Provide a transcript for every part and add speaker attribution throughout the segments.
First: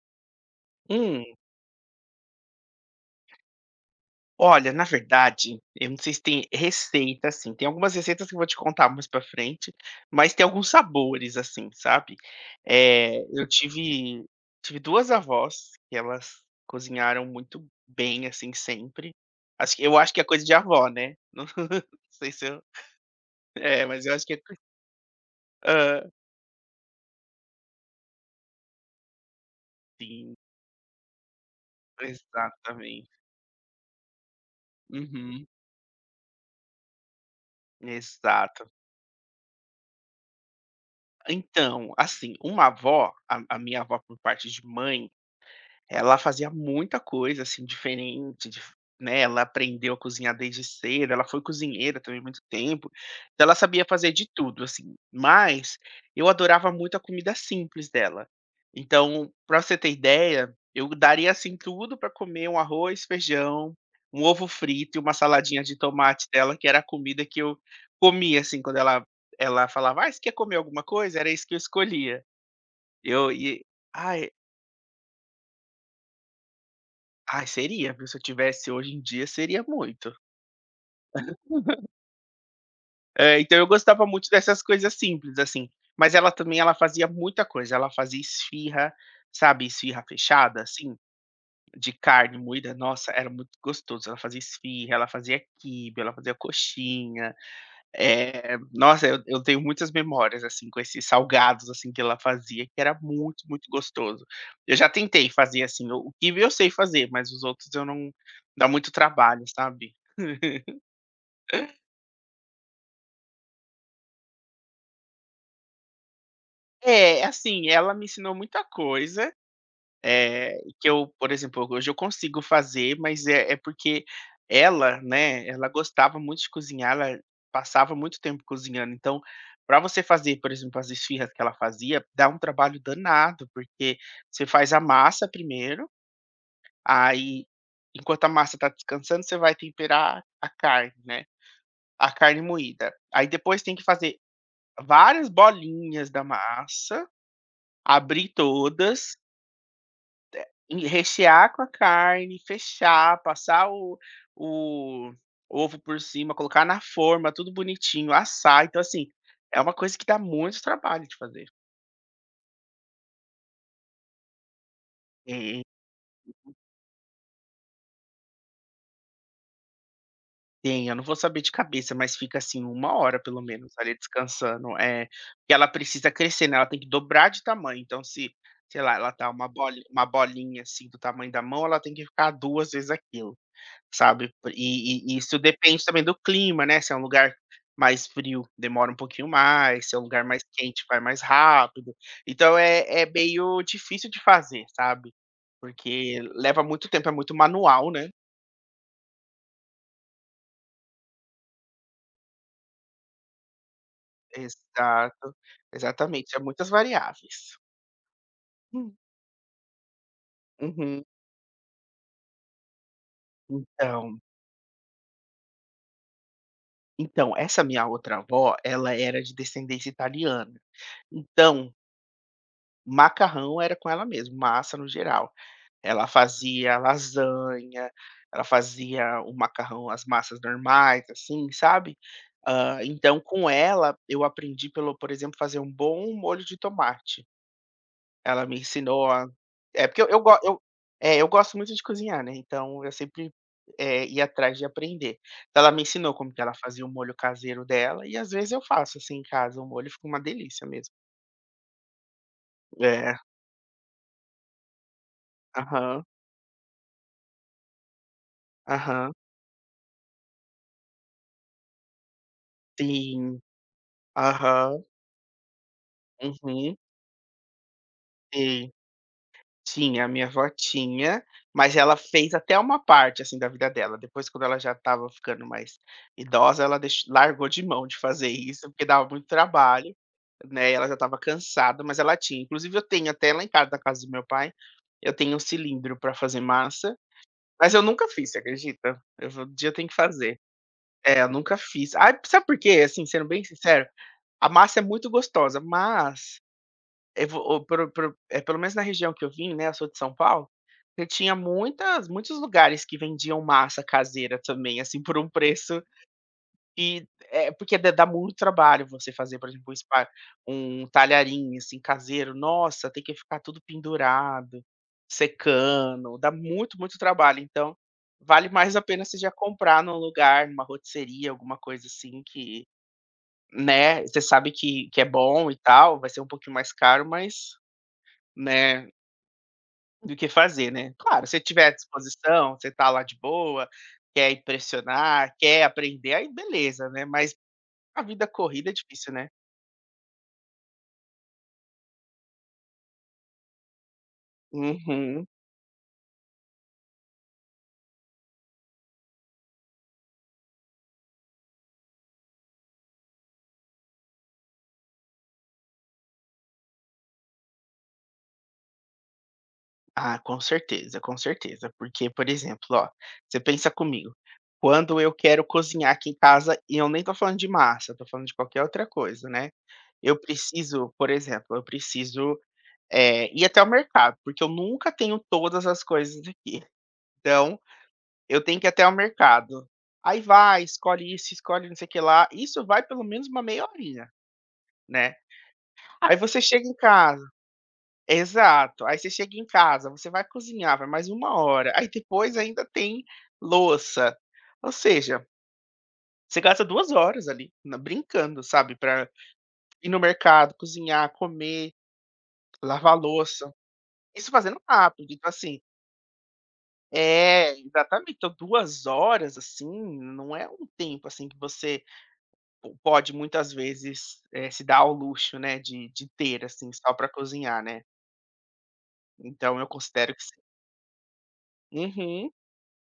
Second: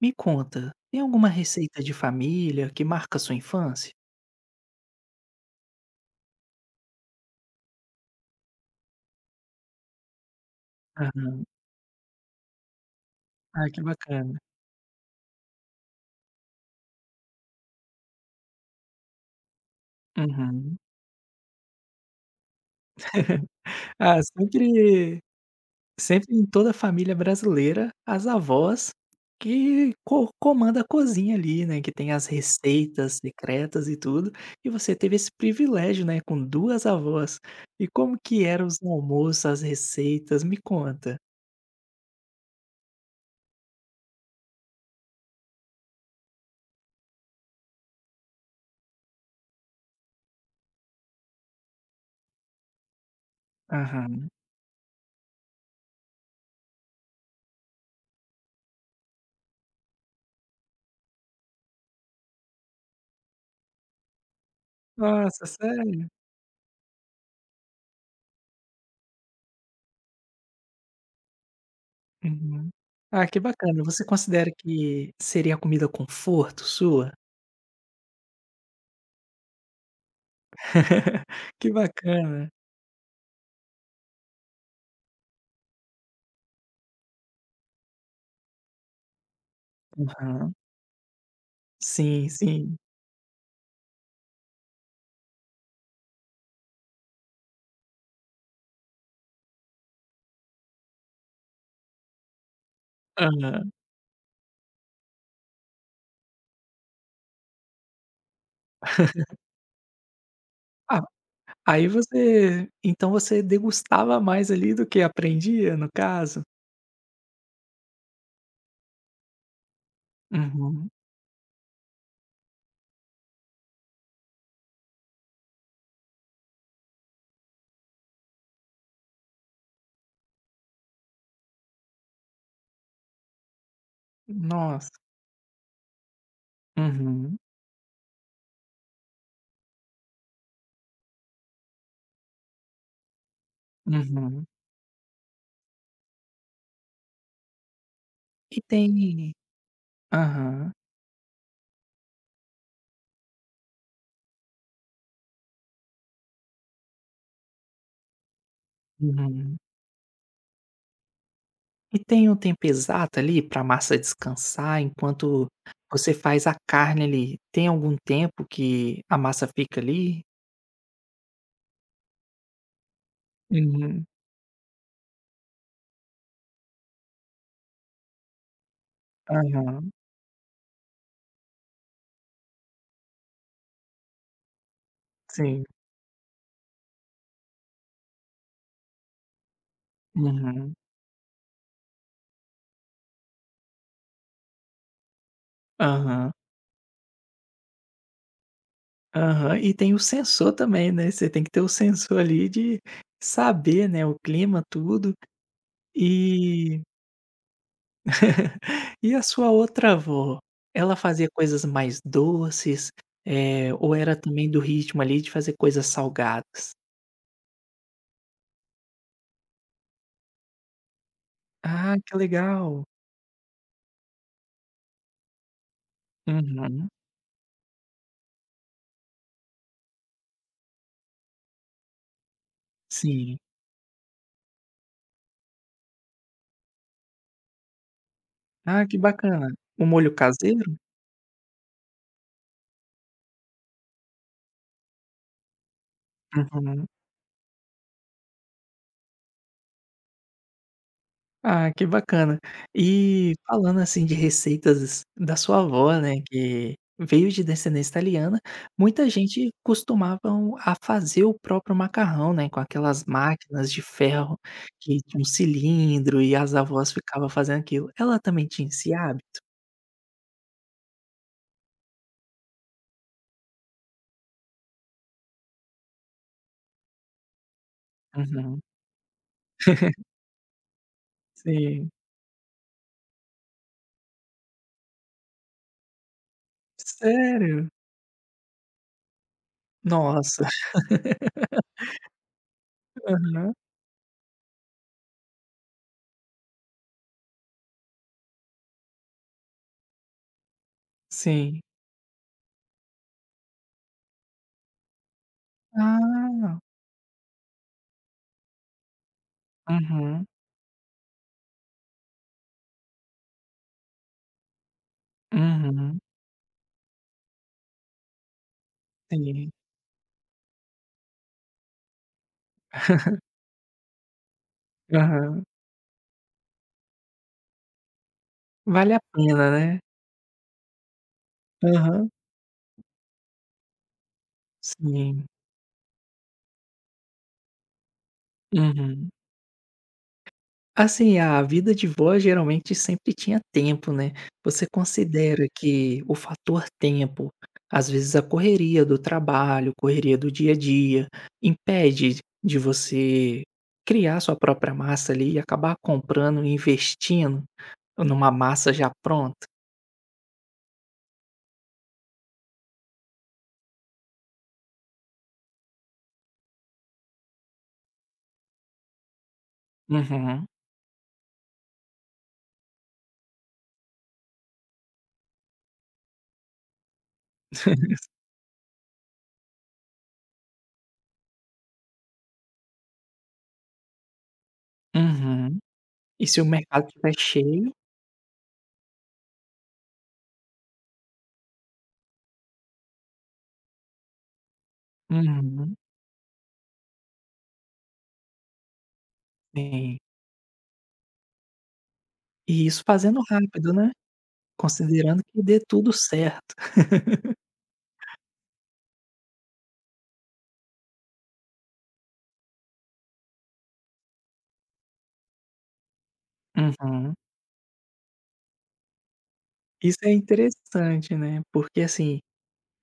Speaker 1: Me conta, tem
Speaker 2: Hum.
Speaker 1: alguma receita de família que marca sua infância?
Speaker 2: Olha, na verdade, eu não sei se tem receita, assim, tem algumas receitas que eu vou te contar mais pra frente, mas tem alguns sabores,
Speaker 1: Aham.
Speaker 2: assim, sabe. Eu
Speaker 1: Ah, que
Speaker 2: tive
Speaker 1: bacana.
Speaker 2: tive 2 avós que elas cozinharam muito bem, assim, sempre. Acho que é coisa de
Speaker 1: Uhum.
Speaker 2: avó, né. Não sei se eu é, mas eu
Speaker 1: Ah,
Speaker 2: acho que é
Speaker 1: sempre
Speaker 2: hã,
Speaker 1: sempre em toda a família brasileira, as avós que co
Speaker 2: sim,
Speaker 1: comanda a cozinha ali, né, que tem as
Speaker 2: exatamente.
Speaker 1: receitas secretas e tudo, e você teve esse
Speaker 2: Uhum,
Speaker 1: privilégio, né, com 2 avós. E como que eram
Speaker 2: exato.
Speaker 1: os almoços, as receitas? Me conta.
Speaker 2: Então, assim, uma avó, a minha avó por parte de mãe. Ela fazia muita coisa, assim, diferente, dif né, ela aprendeu a cozinhar desde cedo, ela foi cozinheira também muito tempo, então ela sabia fazer de
Speaker 1: Aham.
Speaker 2: tudo, assim. Mas eu adorava muito a comida simples dela. Então, para você ter ideia, eu daria, assim, tudo para comer um arroz, feijão, um ovo frito e uma
Speaker 1: Nossa,
Speaker 2: saladinha de
Speaker 1: sério?
Speaker 2: tomate dela, que era a comida que eu comia, assim, quando ela falava: "Ai, você quer comer alguma coisa?", era isso que eu escolhia.
Speaker 1: Uhum. Ah,
Speaker 2: Eu
Speaker 1: que
Speaker 2: e
Speaker 1: bacana. Você
Speaker 2: ai
Speaker 1: considera que seria a comida conforto sua?
Speaker 2: Ai, seria, viu, se eu tivesse hoje em dia, seria muito.
Speaker 1: Que bacana.
Speaker 2: Então eu gostava muito dessas coisas simples, assim. Mas ela também, ela fazia muita coisa, ela fazia esfirra, sabe, esfirra
Speaker 1: Aham.
Speaker 2: fechada, assim, de
Speaker 1: Sim,
Speaker 2: carne moída,
Speaker 1: sim.
Speaker 2: nossa, era muito gostoso. Ela fazia esfirra, ela fazia quibe, ela fazia coxinha, nossa, eu tenho muitas memórias, assim, com esses salgados, assim, que ela fazia, que era muito, muito
Speaker 1: Aham.
Speaker 2: gostoso. Eu já tentei fazer, assim, o quibe eu sei fazer, mas os outros eu não dá muito trabalho, sabe.
Speaker 1: Ah, aí você então você degustava mais ali do que aprendia, no caso?
Speaker 2: É, assim, ela me ensinou muita coisa, que
Speaker 1: Uhum.
Speaker 2: eu, por exemplo, hoje eu consigo fazer, mas é porque ela, né, ela gostava muito de cozinhar, ela passava muito tempo cozinhando, então, para você fazer, por exemplo, as esfirras que ela fazia, dá um trabalho danado, porque você faz a
Speaker 1: Nossa.
Speaker 2: massa primeiro,
Speaker 1: Uhum,
Speaker 2: aí, enquanto a massa está descansando, você vai temperar a carne, né, a carne moída. Aí depois tem que fazer
Speaker 1: uhum.
Speaker 2: várias bolinhas da massa, abrir
Speaker 1: E
Speaker 2: todas,
Speaker 1: tem aham,
Speaker 2: e rechear com a carne, fechar, passar o ovo por cima, colocar na forma, tudo bonitinho, assar. Então, assim,
Speaker 1: uhum.
Speaker 2: é uma coisa que dá muito trabalho de fazer.
Speaker 1: E tem um tempo exato ali pra massa descansar enquanto
Speaker 2: Tem,
Speaker 1: você faz a carne ali? Tem algum tempo que a massa fica ali?
Speaker 2: tem, eu não vou saber de cabeça, mas fica assim uma hora pelo menos ali
Speaker 1: Uhum.
Speaker 2: descansando, é porque ela precisa crescer, né, ela tem que dobrar de tamanho, então se, sei lá, ela tá
Speaker 1: Aham.
Speaker 2: uma bolinha, assim, do tamanho da mão, ela tem que ficar 2 vezes aquilo. Sabe, e isso
Speaker 1: Sim.
Speaker 2: depende também do clima, né, se é um lugar mais frio, demora um pouquinho mais, se é um lugar mais
Speaker 1: Uhum.
Speaker 2: quente, vai mais rápido. Então é meio difícil de fazer, sabe, porque
Speaker 1: Aham.
Speaker 2: leva muito tempo, é muito manual, né.
Speaker 1: Aham. E tem o sensor também, né, você tem que ter o sensor ali de saber, né, o clima, tudo.
Speaker 2: Exato, exatamente, é muitas
Speaker 1: E
Speaker 2: variáveis. Hum.
Speaker 1: e a sua outra avó, ela
Speaker 2: Uhum.
Speaker 1: fazia coisas mais doces, é ou era
Speaker 2: Então
Speaker 1: também do ritmo ali de fazer coisas salgadas?
Speaker 2: então, essa minha outra avó, ela era de descendência italiana, então
Speaker 1: Ah, que legal.
Speaker 2: macarrão era com ela mesmo, massa no geral. Ela fazia
Speaker 1: Uhum.
Speaker 2: lasanha, ela fazia o macarrão as massas normais, assim, sabe. Então
Speaker 1: Sim.
Speaker 2: com ela eu aprendi pelo por exemplo, fazer um bom molho de tomate. Ela me
Speaker 1: Ah, que
Speaker 2: ensinou a
Speaker 1: bacana. O
Speaker 2: é porque
Speaker 1: molho
Speaker 2: eu go eu
Speaker 1: caseiro?
Speaker 2: É, eu gosto muito de cozinhar, né, então eu sempre, ia atrás de aprender. Então ela me ensinou como que ela fazia
Speaker 1: Uhum.
Speaker 2: o molho caseiro dela e às vezes eu faço, assim, em casa o molho, fica uma delícia mesmo.
Speaker 1: Ah, que bacana.
Speaker 2: É.
Speaker 1: E falando, assim, de receitas da sua avó,
Speaker 2: Aham,
Speaker 1: né, que veio de descendência italiana, muita
Speaker 2: aham.
Speaker 1: gente costumavam a fazer o próprio macarrão, né, com aquelas
Speaker 2: Sim.
Speaker 1: máquinas de ferro
Speaker 2: Aham.
Speaker 1: que tinha um cilindro e as
Speaker 2: Uhum.
Speaker 1: avós ficava fazendo aquilo. Ela também tinha
Speaker 2: Sim.
Speaker 1: esse hábito?
Speaker 2: Tinha, a minha avó tinha, mas ela fez até uma parte, assim, da vida dela. Depois, quando ela já estava ficando mais idosa, ela deix largou de mão de fazer
Speaker 1: Uhum.
Speaker 2: isso, porque dava muito trabalho, né, ela já estava cansada,
Speaker 1: Sim.
Speaker 2: mas ela tinha. Inclusive eu tenho até lá em casa, da casa do meu pai, eu tenho um cilindro para fazer massa,
Speaker 1: Sério?
Speaker 2: mas eu nunca fiz, você acredita? Eu vou Um dia eu tenho que fazer.
Speaker 1: Nossa.
Speaker 2: É, eu nunca fiz. Ah, sabe por quê? Assim, sendo bem
Speaker 1: Aham.
Speaker 2: sincero, a massa é muito gostosa, mas é vo o pro pro eh, pelo menos na região que eu vim, né, eu sou de São Paulo, você tinha
Speaker 1: Sim.
Speaker 2: muitas muitos lugares que vendiam massa caseira também, assim, por um preço
Speaker 1: Ah.
Speaker 2: e é porque dá muito trabalho você fazer, por exemplo, um spa
Speaker 1: Uhum,
Speaker 2: um talharinho, assim, caseiro. Nossa, tem que ficar tudo pendurado,
Speaker 1: uhum.
Speaker 2: secando, dá muito, muito trabalho. Então, vale mais a pena você já
Speaker 1: Sim.
Speaker 2: comprar num lugar, numa rotisserie, alguma coisa assim que, né, você sabe que é
Speaker 1: Aham.
Speaker 2: bom e tal, vai ser um pouquinho mais caro, mas, né,
Speaker 1: Vale a pena, né?
Speaker 2: do que fazer, né. Claro, se tiver à
Speaker 1: Aham.
Speaker 2: disposição, você tá lá de boa, quer
Speaker 1: Sim,
Speaker 2: impressionar, quer aprender, aí beleza, né, mas a vida corrida é
Speaker 1: uhum.
Speaker 2: difícil, né.
Speaker 1: Assim, a vida de vó geralmente sempre tinha tempo, né. Você
Speaker 2: Uhum.
Speaker 1: considera que o fator tempo, às vezes a correria do trabalho, correria do dia a dia, impede de você criar sua própria massa ali e acabar comprando e investindo numa massa já pronta?
Speaker 2: Ah, com certeza, porque, por exemplo, ó, você pensa comigo, quando eu quero cozinhar aqui em casa, e eu nem tô falando de massa, eu tô falando de qualquer outra coisa, né, eu
Speaker 1: Uhum,
Speaker 2: preciso, por exemplo, eu preciso, ir até o mercado, porque eu nunca tenho todas as coisas aqui. Então, eu tenho que ir até ao mercado. Aí vai, escolhe isso, escolhe não sei o que lá. Isso vai pelo menos uma meia horinha, né.
Speaker 1: uhum.
Speaker 2: Ah. Aí
Speaker 1: E
Speaker 2: você
Speaker 1: se o
Speaker 2: chega em
Speaker 1: mercado estiver
Speaker 2: casa
Speaker 1: cheio
Speaker 2: Exato. Aí você chega em casa, você vai cozinhar, vai mais uma hora. Aí depois ainda tem louça. Ou seja,
Speaker 1: uhum,
Speaker 2: você gasta 2 horas ali, na brincando, sabe, pra ir
Speaker 1: sim.
Speaker 2: no mercado, cozinhar, comer,
Speaker 1: E isso
Speaker 2: lavar
Speaker 1: fazendo
Speaker 2: louça.
Speaker 1: rápido, né,
Speaker 2: Isso fazendo rápido.
Speaker 1: considerando
Speaker 2: Então
Speaker 1: que dê
Speaker 2: assim
Speaker 1: tudo certo.
Speaker 2: é, exatamente. Então 2 horas, assim, não é um tempo, assim, que você Po pode muitas vezes, se dar ao luxo, né, de ter, assim, só para
Speaker 1: Uhum.
Speaker 2: cozinhar, né. Então eu
Speaker 1: Isso é
Speaker 2: considero que sim.
Speaker 1: interessante, né, porque, assim,
Speaker 2: Uhum,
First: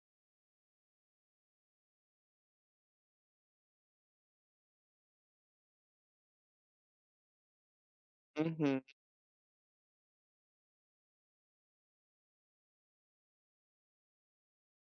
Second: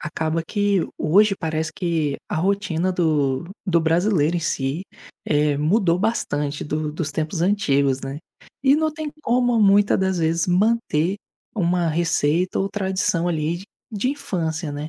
Speaker 1: acaba que hoje parece que a rotina do brasileiro em si, mudou bastante do dos tempos antigos, né. E
Speaker 2: uhum.
Speaker 1: não tem como muitas das vezes manter uma receita ou tradição ali de infância, né.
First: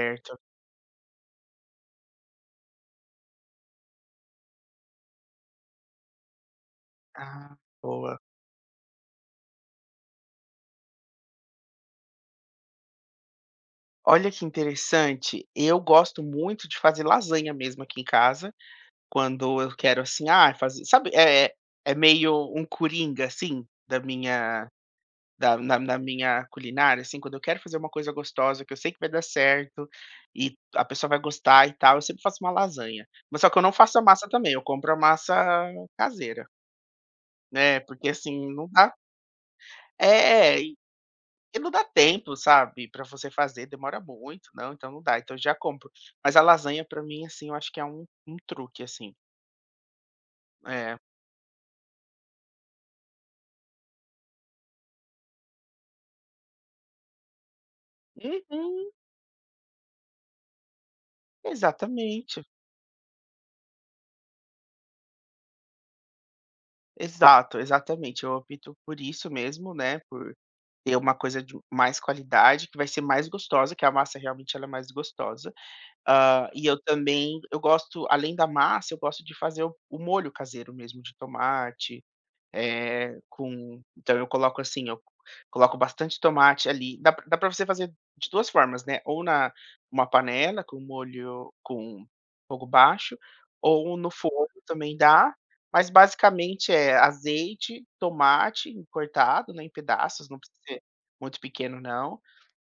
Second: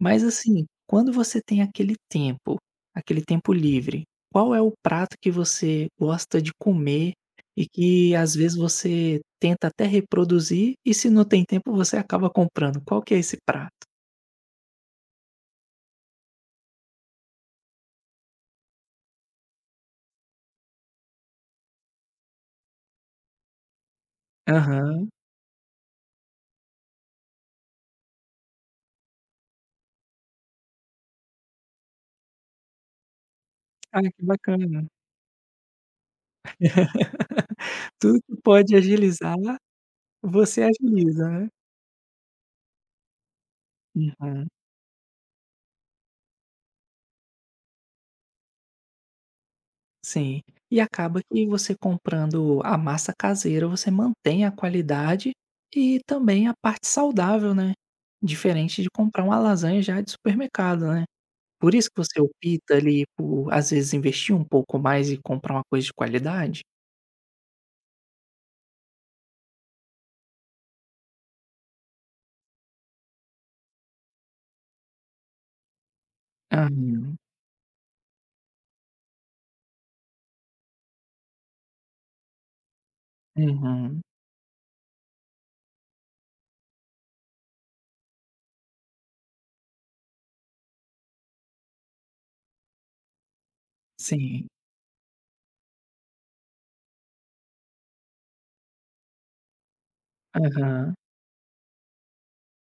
Speaker 1: Mas assim, quando você tem aquele tempo livre, qual é o prato que você gosta de comer
Speaker 2: Ah,
Speaker 1: e que
Speaker 2: boa.
Speaker 1: às vezes você tenta até reproduzir e se não tem tempo você acaba comprando? Qual que é esse prato?
Speaker 2: Olha que interessante, eu gosto muito de fazer lasanha mesmo aqui em casa, quando eu quero, assim, ah, fazer sabe, é meio um coringa, assim,
Speaker 1: Aham.
Speaker 2: Da na na minha culinária, assim, quando eu quero fazer uma coisa gostosa que eu sei que vai dar certo, e a pessoa vai gostar e tal, eu sempre faço uma lasanha. Mas só que eu não faço
Speaker 1: Ah,
Speaker 2: a
Speaker 1: que
Speaker 2: massa também, eu
Speaker 1: bacana.
Speaker 2: compro a massa caseira, né, porque
Speaker 1: Tudo que
Speaker 2: assim, não
Speaker 1: pode
Speaker 2: dá
Speaker 1: agilizar,
Speaker 2: é,
Speaker 1: você
Speaker 2: e
Speaker 1: agiliza, né?
Speaker 2: e não dá tempo, sabe, pra você fazer, demora
Speaker 1: Uhum.
Speaker 2: muito, não, então não dá, então eu já compro. Mas a lasanha pra mim, assim, eu acho que é um truque, assim.
Speaker 1: Sim. E
Speaker 2: É.
Speaker 1: acaba que você comprando a massa caseira, você mantém a qualidade e também a parte saudável, né. Diferente de
Speaker 2: Uhum,
Speaker 1: comprar uma lasanha já de supermercado, né. Por isso que você
Speaker 2: exatamente.
Speaker 1: opta ali por, às vezes, investir um pouco mais e comprar uma coisa de qualidade?
Speaker 2: Exato, exatamente, eu opto por isso mesmo, né, por ter uma coisa de mais qualidade, que vai ser mais gostosa, que a massa realmente ela é mais gostosa. Ah, e
Speaker 1: Uhum,
Speaker 2: eu gosto, além da massa, eu gosto de fazer o molho caseiro mesmo de tomate, eh, com
Speaker 1: uhum.
Speaker 2: então eu coloco assim, eu coloco bastante tomate ali. Dá pra você fazer de 2 formas, né, ou na uma panela com molho com fogo baixo, ou no forno
Speaker 1: Sim.
Speaker 2: também dá, mas basicamente é azeite, tomate cortado, né, em pedaços, não precisa ser
Speaker 1: Aham.
Speaker 2: muito pequeno não,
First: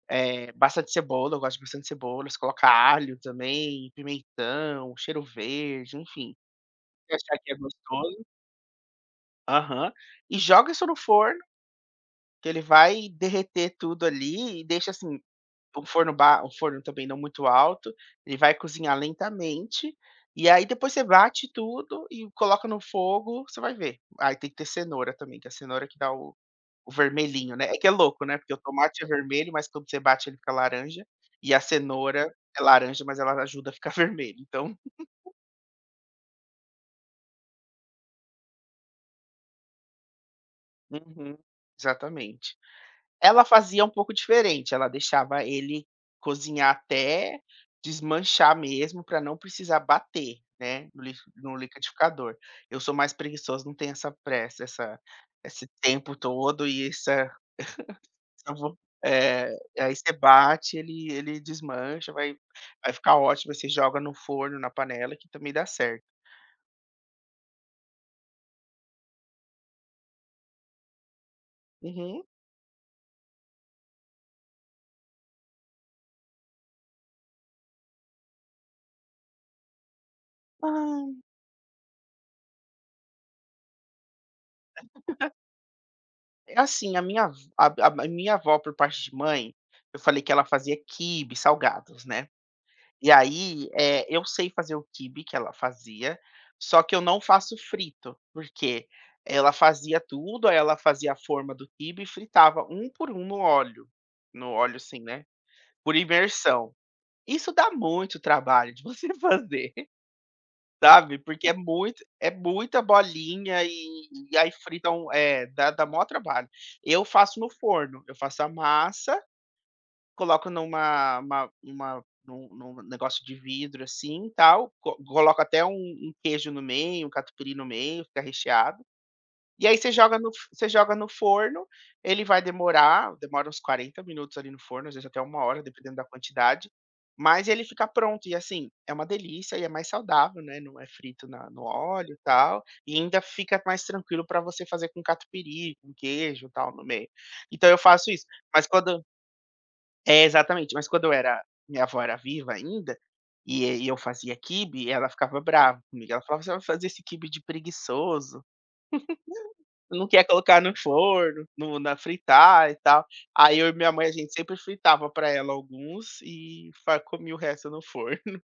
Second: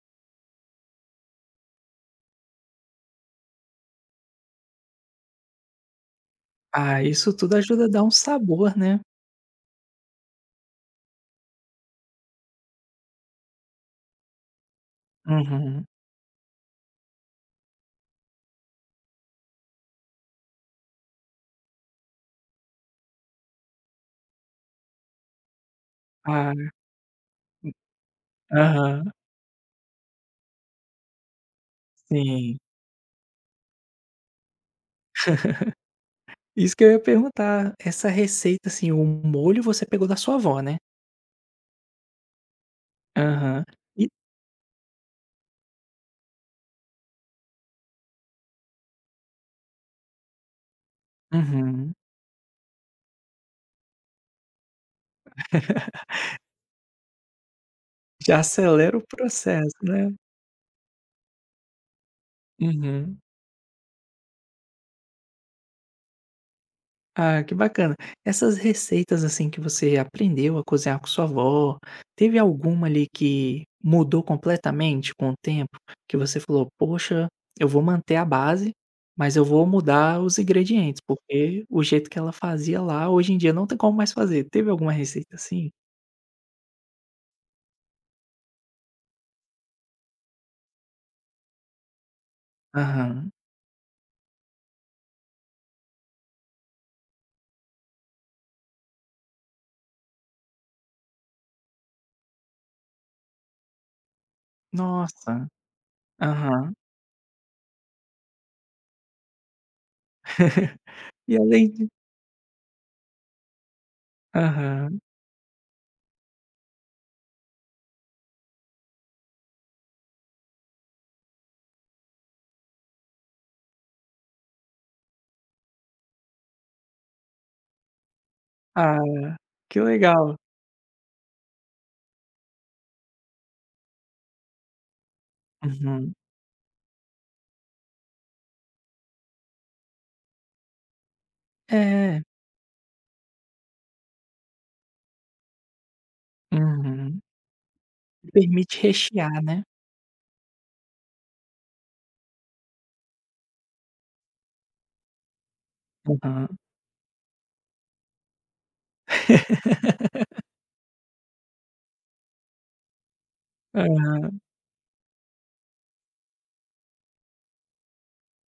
Speaker 2: bastante cebola, eu gosto de bastante cebola, você coloca alho também, pimentão, cheiro verde, enfim,
Speaker 1: Ah,
Speaker 2: se
Speaker 1: isso
Speaker 2: achar que
Speaker 1: tudo
Speaker 2: é
Speaker 1: ajuda a dar um
Speaker 2: gostoso.
Speaker 1: sabor, né.
Speaker 2: Aham. E joga isso no forno que ele vai derreter tudo ali e deixa, assim,
Speaker 1: Uhum.
Speaker 2: um forno ba um forno também não muito alto, ele vai cozinhar lentamente, e aí depois você bate tudo e coloca no fogo, você vai ver. Aí tem que ter cenoura também, que é a cenoura que dá o
Speaker 1: Ah,
Speaker 2: o vermelhinho, né. É que é louco, né, porque o tomate é
Speaker 1: aham.
Speaker 2: vermelho, mas quando você bate ele fica laranja, e a cenoura
Speaker 1: Sim.
Speaker 2: é laranja, mas ela ajuda a ficar vermelho, então,
Speaker 1: Isso que eu ia perguntar. Essa receita, assim, o molho você pegou da sua avó, né?
Speaker 2: uhum, exatamente. Ela
Speaker 1: Aham.
Speaker 2: fazia um
Speaker 1: E
Speaker 2: pouco diferente, ela deixava ele cozinhar até desmanchar mesmo, para não precisar bater, né, no
Speaker 1: uhum.
Speaker 2: liquidificador. Eu sou mais preguiçoso, não tenho essa pressa, essa esse tempo todo e
Speaker 1: Já
Speaker 2: essa vo
Speaker 1: acelera o
Speaker 2: é,
Speaker 1: processo,
Speaker 2: aí
Speaker 1: né?
Speaker 2: você bate, ele desmancha, vai ficar
Speaker 1: Uhum.
Speaker 2: ótimo, aí você joga no forno, na panela, que também dá certo.
Speaker 1: Ah, que bacana. Essas receitas, assim, que você aprendeu a cozinhar com sua avó,
Speaker 2: Uhum.
Speaker 1: teve alguma ali que mudou completamente com o tempo? Que você falou: "Poxa, eu vou manter a base, mas eu vou mudar os ingredientes,
Speaker 2: Ai,
Speaker 1: porque o jeito que ela fazia lá, hoje em dia não tem como mais fazer". Teve alguma receita assim?
Speaker 2: é assim, a minha avó por parte de mãe, eu falei que ela fazia quibe, salgados, né. E
Speaker 1: Aham.
Speaker 2: aí, eu sei fazer o quibe que ela fazia, só que eu não faço frito, porque ela fazia tudo, aí ela fazia a forma do quibe e fritava um por um no óleo, assim, né,
Speaker 1: Nossa.
Speaker 2: por
Speaker 1: Aham.
Speaker 2: imersão. Isso dá muito trabalho de você fazer, sabe,
Speaker 1: E
Speaker 2: porque é
Speaker 1: além de
Speaker 2: muito é muita bolinha e aí
Speaker 1: aham.
Speaker 2: fritam, dá maior trabalho. Eu faço no forno, eu faço a massa. Coloco numa uma num num negócio de vidro, assim, tal, co coloco até um queijo no meio, um catupiry no meio, fica recheado.
Speaker 1: Ah,
Speaker 2: E aí
Speaker 1: que legal.
Speaker 2: você joga no forno, ele vai demora uns 40 minutos ali no forno, às vezes até uma hora, dependendo da
Speaker 1: Uhum.
Speaker 2: quantidade, mas ele fica pronto. E, assim, é uma delícia e é mais saudável, né, não é frito na no óleo, e
Speaker 1: É.
Speaker 2: tal, e ainda fica mais tranquilo para você fazer com catupiry, com queijo, e tal, no meio.
Speaker 1: Uhum.
Speaker 2: Então eu faço isso, mas
Speaker 1: Permite
Speaker 2: quando
Speaker 1: rechear, né.
Speaker 2: é, exatamente. Mas quando eu era minha avó era viva ainda, e eu fazia quibe, ela ficava brava comigo. Ela falava: "Você
Speaker 1: Aham.
Speaker 2: vai fazer esse quibe de preguiçoso, não quer colocar no forno, no na fritar e tal". Aí eu e minha mãe, a gente
Speaker 1: Aham.
Speaker 2: sempre fritava pra ela alguns e fa comia o resto no forno.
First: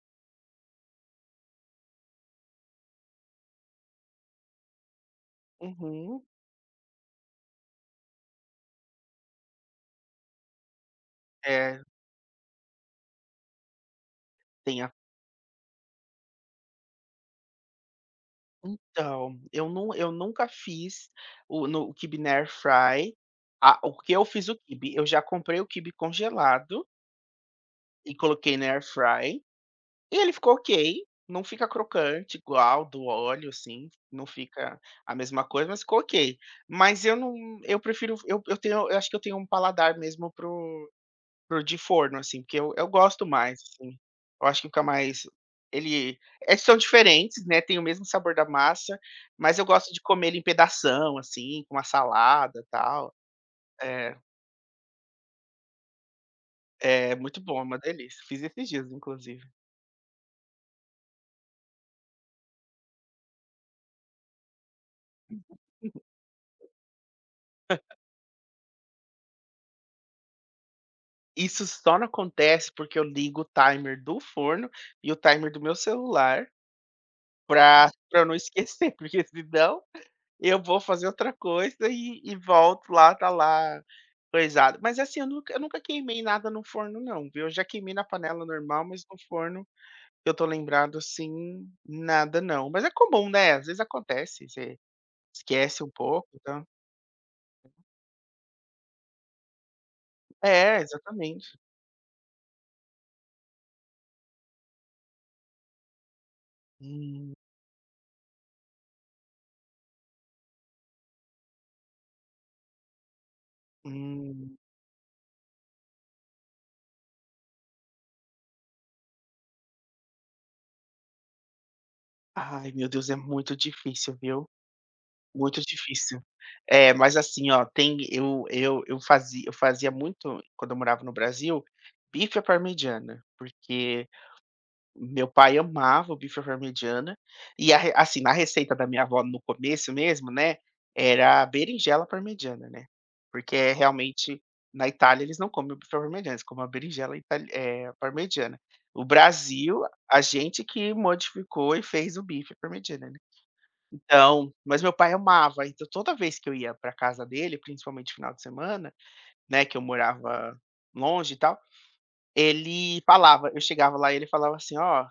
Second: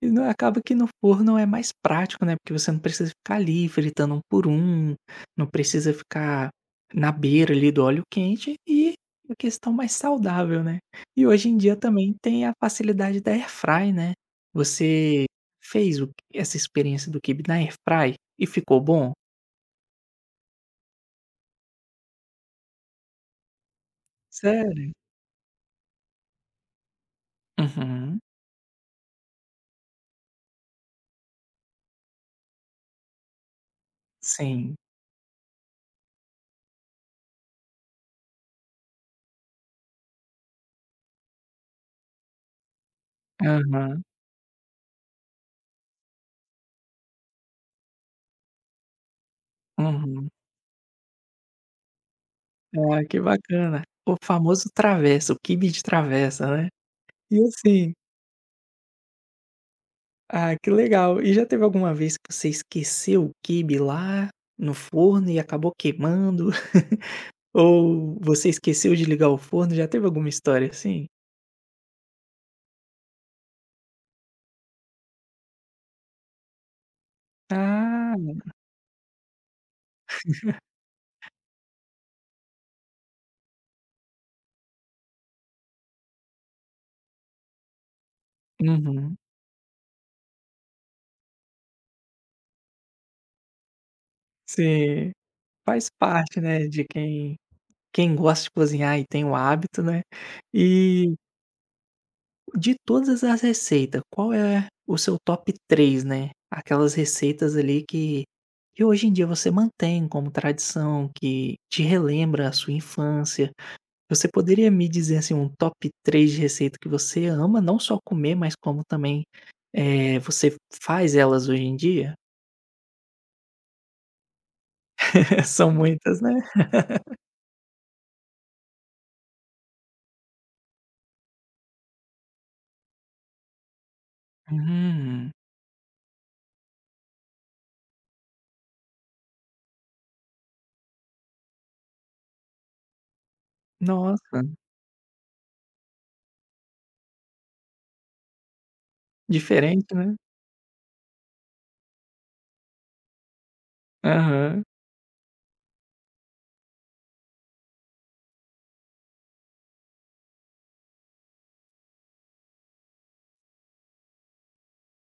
Speaker 1: E não acaba que no forno é mais prático, né, porque você não precisa ficar ali fritando um por um, não precisa
Speaker 2: Uhum.
Speaker 1: ficar na beira ali do óleo quente e a questão mais saudável, né. E hoje em dia
Speaker 2: É,
Speaker 1: também tem a facilidade da airfry, né.
Speaker 2: tem a
Speaker 1: Você fez o essa experiência do quibe na airfry e ficou bom?
Speaker 2: então, eu nunca fiz o no o quibe na air fry. Ah, o que eu fiz, o
Speaker 1: Sério?
Speaker 2: quibe, eu já comprei o quibe congelado e
Speaker 1: Uhum.
Speaker 2: coloquei na air fry. E ele ficou ok, não fica crocante igual do óleo, assim, não
Speaker 1: Sim.
Speaker 2: fica a mesma coisa, mas ficou ok. Mas eu não eu acho que eu tenho um paladar mesmo pro de forno, assim, porque eu gosto mais, assim.
Speaker 1: Aham.
Speaker 2: Eu acho que fica mais ele é São diferentes, né, tem o mesmo sabor da massa, mas eu gosto de comer
Speaker 1: Uhum.
Speaker 2: ele em pedação, assim, com uma salada, e
Speaker 1: Ah,
Speaker 2: tal.
Speaker 1: que bacana.
Speaker 2: É,
Speaker 1: O famoso travessa, o quibe de travessa, né.
Speaker 2: é muito
Speaker 1: E
Speaker 2: bom, é uma
Speaker 1: assim
Speaker 2: delícia. Fiz esses dias, inclusive.
Speaker 1: Ah, que legal. E já teve alguma vez que você esqueceu o quibe lá no forno e acabou queimando? Ou você esqueceu de ligar o forno? Já teve alguma história assim?
Speaker 2: Isso só não acontece porque eu ligo o timer do forno e o timer do meu celular pra
Speaker 1: Ah,
Speaker 2: pra eu não esquecer, porque senão eu vou fazer outra coisa e volto lá, tá lá coisado. Mas assim, eu nunca queimei nada no forno não, viu. Eu já queimei na panela normal, mas no
Speaker 1: uhum.
Speaker 2: forno, que eu tô lembrado assim, nada não. Mas é comum, né, às vezes acontece, você
Speaker 1: Sim,
Speaker 2: esquece
Speaker 1: faz
Speaker 2: um pouco,
Speaker 1: parte,
Speaker 2: tá.
Speaker 1: né, de quem quem gosta de cozinhar e tem o hábito, né.
Speaker 2: É,
Speaker 1: E
Speaker 2: exatamente.
Speaker 1: de todas as receitas, qual é o seu top 3, né, aquelas
Speaker 2: Hum,
Speaker 1: receitas ali que hoje em dia você mantém como tradição, que te relembra a sua infância? Você
Speaker 2: hum.
Speaker 1: poderia me dizer, assim, um top 3 de receita que você ama, não só comer, mas como também, você faz elas hoje em dia?
Speaker 2: Ai, meu Deus, é muito difícil, viu. Muito
Speaker 1: São muitas,
Speaker 2: difícil.
Speaker 1: né?
Speaker 2: É, mas assim, ó, tem eu fazia muito, quando eu morava no Brasil, bife à parmegiana, porque meu
Speaker 1: Hum,
Speaker 2: pai amava o bife à parmegiana e a re assim, na receita da minha avó no começo mesmo, né, era berinjela parmegiana, né, porque é realmente
Speaker 1: nossa,
Speaker 2: na Itália eles não comem o bife à parmegiana, eles comem a berinjela itali é parmegiana. O Brasil,
Speaker 1: diferente, né?
Speaker 2: a gente que modificou e fez o bife à parmegiana, né. Então,
Speaker 1: Aham,
Speaker 2: mas meu pai amava, então toda vez que eu ia pra casa dele, principalmente final de semana, né, que eu morava longe e tal, ele falava eu chegava lá e ele falava assim: "Ó,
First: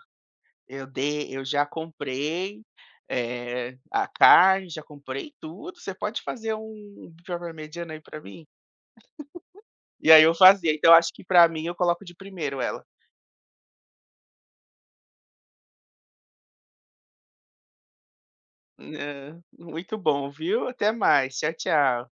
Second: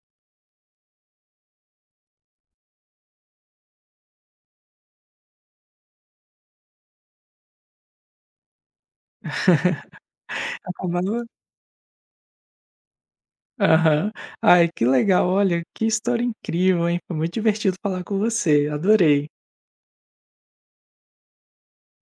Speaker 2: eu já comprei, a carne, já comprei tudo, você pode fazer um bife à parmegiana aí pra mim?" E aí eu fazia, então acho que
Speaker 1: acabava
Speaker 2: pra mim eu coloco de primeiro ela.
Speaker 1: aham. Ai, que legal, olha, que história incrível, hein? Foi muito divertido falar com você, adorei.
Speaker 2: Muito bom, viu? Até mais, tchau, tchau.